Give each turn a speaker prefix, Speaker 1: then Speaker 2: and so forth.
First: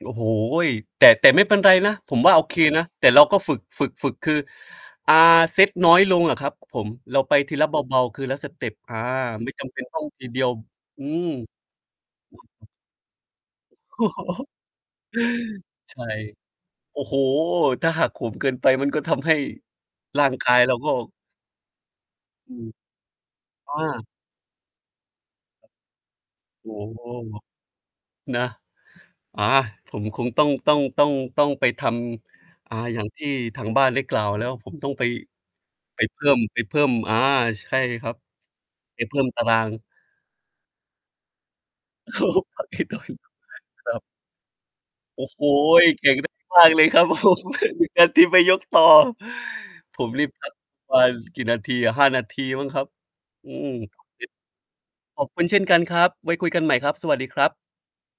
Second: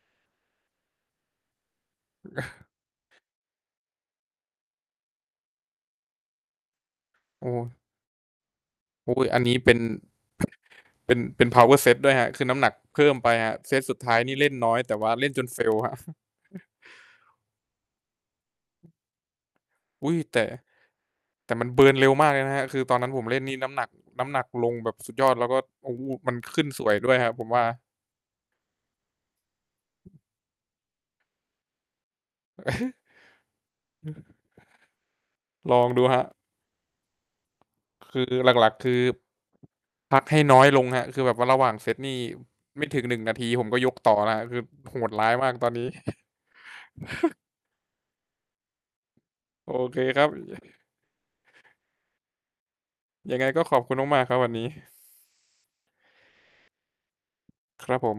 Speaker 1: โอ้โฮ! แต่ แต่ไม่เป็นไรนะ ผมว่าโอเคนะ แต่เราก็ฝึก ฝึก ฝึก คือ อ่า เซตน้อยลงอะครับผม เราไป
Speaker 2: โอ
Speaker 1: ทีละเ
Speaker 2: ้
Speaker 1: บา ๆ คือละสเตป อา
Speaker 2: โอ๊ย อัน
Speaker 1: ไม
Speaker 2: น
Speaker 1: ่
Speaker 2: ี้
Speaker 1: จ
Speaker 2: เป็
Speaker 1: ำเป
Speaker 2: น
Speaker 1: ็นต้อง ทีเดียว อื
Speaker 2: เป็น
Speaker 1: ม
Speaker 2: เป็น Power set ด้วยครับ คือน้ำหนักเพิ่มไปอะ เซตสุดท้ายนี่เล่นน้อย แต่ว่าเล่นจน fail คร
Speaker 1: ใช
Speaker 2: ับ
Speaker 1: ่ โอ้โฮ! ถ้าหักโหมเกินไป มันก็ทำให้
Speaker 2: อุ๊ย
Speaker 1: ร่าง
Speaker 2: แต่
Speaker 1: กายเราก็
Speaker 2: แต่มัน เบิร์น เร็วมากเลยน
Speaker 1: อื
Speaker 2: ะครับ
Speaker 1: ม
Speaker 2: คือตอนนั้นผมเล่นนี่ น้
Speaker 1: อ
Speaker 2: ำหนัก
Speaker 1: า
Speaker 2: น้ำหนักลงแบบสุดยอด แล้วก็ โอ้ มันขึ้
Speaker 1: โอ
Speaker 2: น
Speaker 1: ้
Speaker 2: สวยด้วยครับผมว่า
Speaker 1: นะ อา ผมคงต้อง ต้อง ต้อง ต้องไปทำ อ่า อย่างที่ทางบ้านได้กล่าวแล้ว ผมต้องไป
Speaker 2: ลอง
Speaker 1: ไ
Speaker 2: ด
Speaker 1: ป
Speaker 2: ูค
Speaker 1: เพ
Speaker 2: รั
Speaker 1: ิ่
Speaker 2: บ
Speaker 1: ม ไปเพิ่ม อา ใช่ครั
Speaker 2: ค
Speaker 1: บ
Speaker 2: ือ หลัก ๆ คื
Speaker 1: ไป
Speaker 2: อ
Speaker 1: เพิ่มตาราง
Speaker 2: พักให้น้อยลงครับ คือแบบว่าระหว่างเซต
Speaker 1: โ
Speaker 2: นี่
Speaker 1: อ้โฮ ปรับให
Speaker 2: ไม
Speaker 1: ้
Speaker 2: ่
Speaker 1: น
Speaker 2: ถ
Speaker 1: ้
Speaker 2: ึ
Speaker 1: อ
Speaker 2: ง
Speaker 1: ย
Speaker 2: 1
Speaker 1: ล
Speaker 2: นา
Speaker 1: ง
Speaker 2: ที ผมก็
Speaker 1: ค
Speaker 2: ย
Speaker 1: ร
Speaker 2: ก
Speaker 1: ับ
Speaker 2: ต่อนะครับ คือโหด
Speaker 1: โอ
Speaker 2: ร
Speaker 1: ้
Speaker 2: ้าย
Speaker 1: โฮ!
Speaker 2: มาก ตอนนี้
Speaker 1: เก่ง มาก ๆ เลยครับ โอ้โฮ 1 นาทีไปยกต่อ
Speaker 2: โอเค
Speaker 1: ผม
Speaker 2: ค
Speaker 1: น
Speaker 2: รั
Speaker 1: ี่
Speaker 2: บ
Speaker 1: พัก ประมาณกี่นาทีอะ? 5 นาทีมั้งครับ
Speaker 2: ยังไง
Speaker 1: อื
Speaker 2: ก็
Speaker 1: ม
Speaker 2: ขอบคุณมาก ๆ ครับวันนี้
Speaker 1: ต่อเซต ขอบคุณเช่นกันครับ ไว้คุยกันใหม่ครับ สวัสดีครับ
Speaker 2: ครับผม